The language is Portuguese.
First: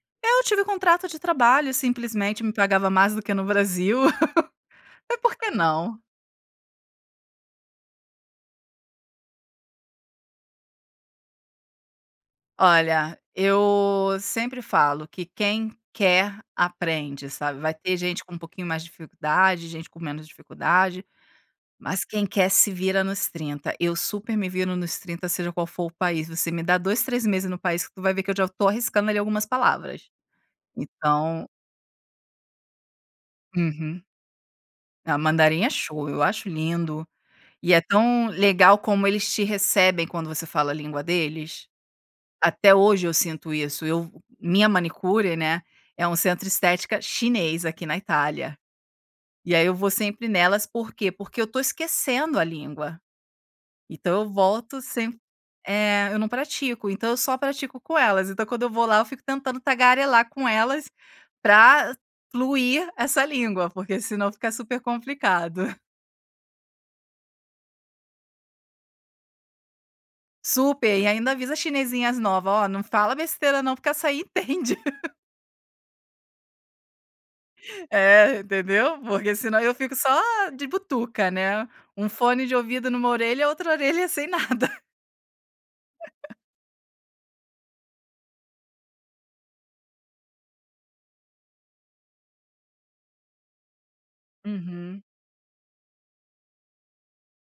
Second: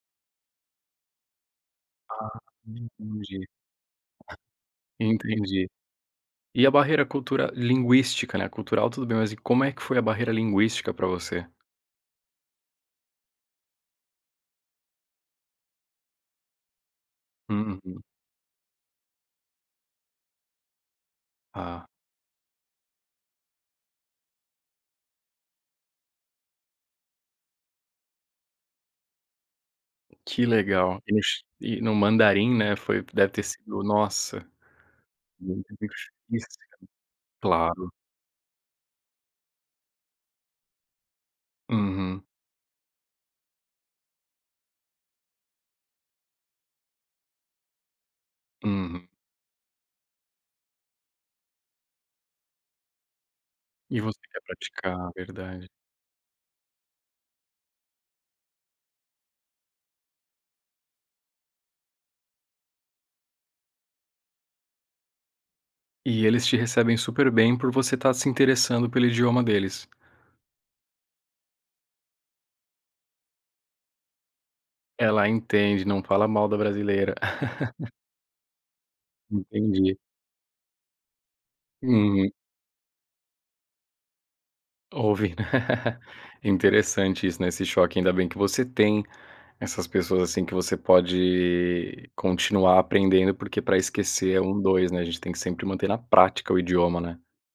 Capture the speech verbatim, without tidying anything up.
Eu tive contrato de trabalho e Ah, simplesmente me pagava mais do que entendi. no Brasil, e por que Entendi. não? E a barreira cultura linguística ,né, a cultural tudo bem, mas e como é que foi a barreira linguística pra você? Olha, eu sempre falo que quem quer aprende, sabe, vai ter Uhum. gente com um pouquinho mais dificuldade, gente com menos dificuldade, Ah. mas quem quer se vira nos trinta. Eu super me viro nos trinta seja qual for o país. Você me dá dois, três meses no país que tu vai ver que eu já tô arriscando ali algumas palavras. Que legal. Então E no mandarim, né, foi deve ter sido, Uhum. nossa Ah, mandarim é show, eu acho [unintelligible] lindo e é Claro. tão legal como eles te recebem quando você fala a língua deles. Uhum. Até hoje eu sinto isso, eu minha manicure, né, é um centro de estética chinês aqui na Itália, Uhum. e aí eu vou sempre nelas, por quê? Porque eu tô esquecendo a língua. E você Então eu quer volto praticar. semp Verdade. é, eu não pratico, então eu só pratico com elas. Então quando eu vou lá eu fico tentando tagarelar com elas pra fluir essa língua, porque senão fica super complicado. E eles te recebem super bem por você estar se interessando pelo idioma deles. Super! E ainda avisa as chinesinhas nova, "Ó, não fala besteira não porque essa aí entende". Ela entende, não fala mal da brasileira. É, entendeu? Porque senão eu fico Entendi. só de butuca, né, um Uhum. fone de ouvido numa orelha, outra orelha sem nada. Ouve. Interessante isso, né, esse choque. Ainda bem que você tem essas pessoas, assim, que você pode continuar aprendendo, porque pra esquecer é um dois, né. Uhum. A gente tem que sempre manter na prática o idioma, né.